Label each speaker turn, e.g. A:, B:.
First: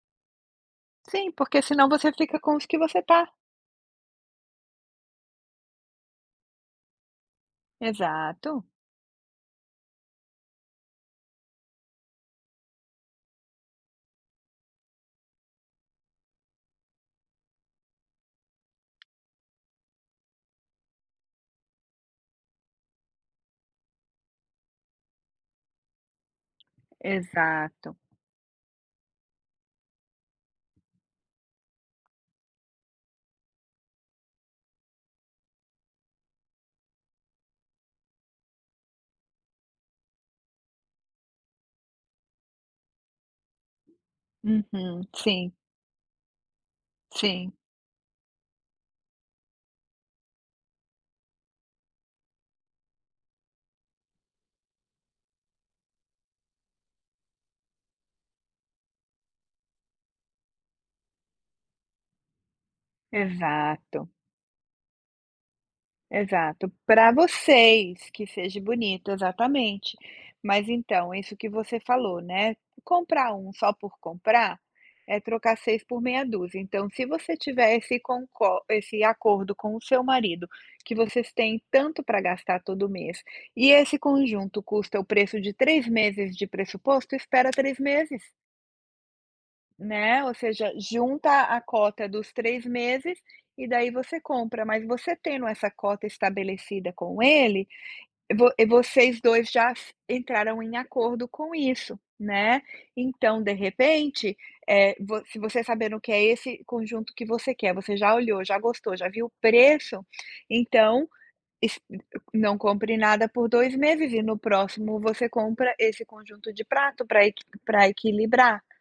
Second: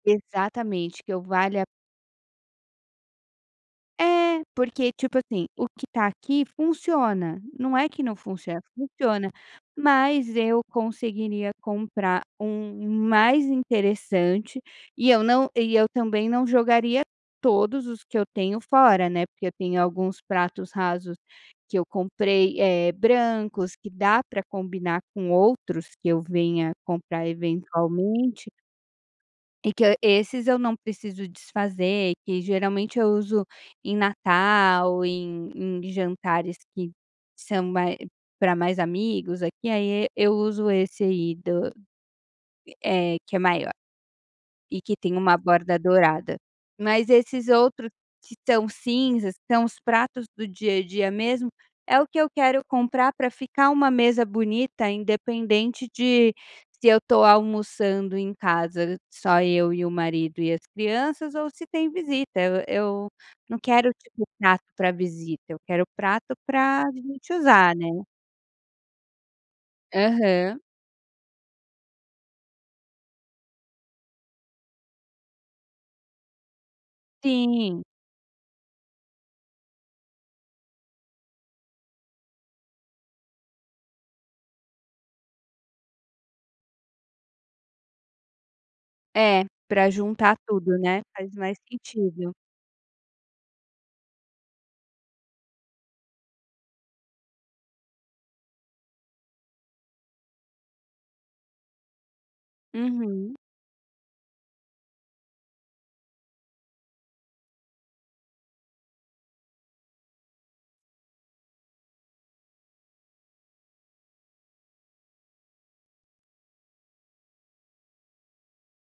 A: Exatamente que eu
B: Sim, porque
A: valha
B: senão você fica com os que você tá.
A: É, porque, tipo assim, o que tá aqui funciona, não é que não funciona,
B: Exato.
A: funciona, mas eu conseguiria comprar um mais interessante e eu não e eu também não jogaria todos os que eu tenho fora né, porque eu tenho alguns pratos rasos que eu comprei, eh, brancos que dá para combinar com outros que eu venha comprar
B: Exato.
A: eventualmente e que hã esses eu não preciso desfazer, que geralmente eu uso em Natal, em em jantares que são mais para mais amigos aqui, aí eu uso esse aí do, é que é maior, e que
B: Uhum,
A: tem uma
B: sim.
A: borda dourada. Mas esses
B: Sim.
A: outros que estão cinzas que são os pratos do dia a dia mesmo é o que eu quero comprar para ficar uma mesa bonita independente de se eu tô almoçando em casa só eu e o marido e as crianças ou se tem visita eu eu não quero,
B: Exato.
A: tipo, prato para visita eu quero prato
B: Exato,
A: para
B: para
A: gente usar, né?
B: vocês, que seja bonito, exatamente,
A: Aham.
B: mas então isso que você falou, né, comprar um só por comprar, é trocar 6 por meia dúzia, então se você
A: Sim.
B: tivesse com cor esse acordo com o seu marido que vocês têm tanto para gastar todo mês e esse conjunto custa o preço de 3 meses de pressuposto, espera 3 meses.
A: É, para
B: Né, ou
A: juntar
B: seja,
A: tudo, né,
B: junta
A: faz mais
B: a cota
A: sentido.
B: dos 3 meses e daí você compra, mas você tendo essa cota estabelecida com ele, vo vocês 2 já se entraram em acordo com isso, né,
A: Uhum.
B: então de repente, eh, vo se você sabendo que é esse conjunto que você quer, você já olhou, já gostou, já viu preço, então es não compre nada por 2 meses e no próximo você compra esse conjunto de prato para equi para equilibrar.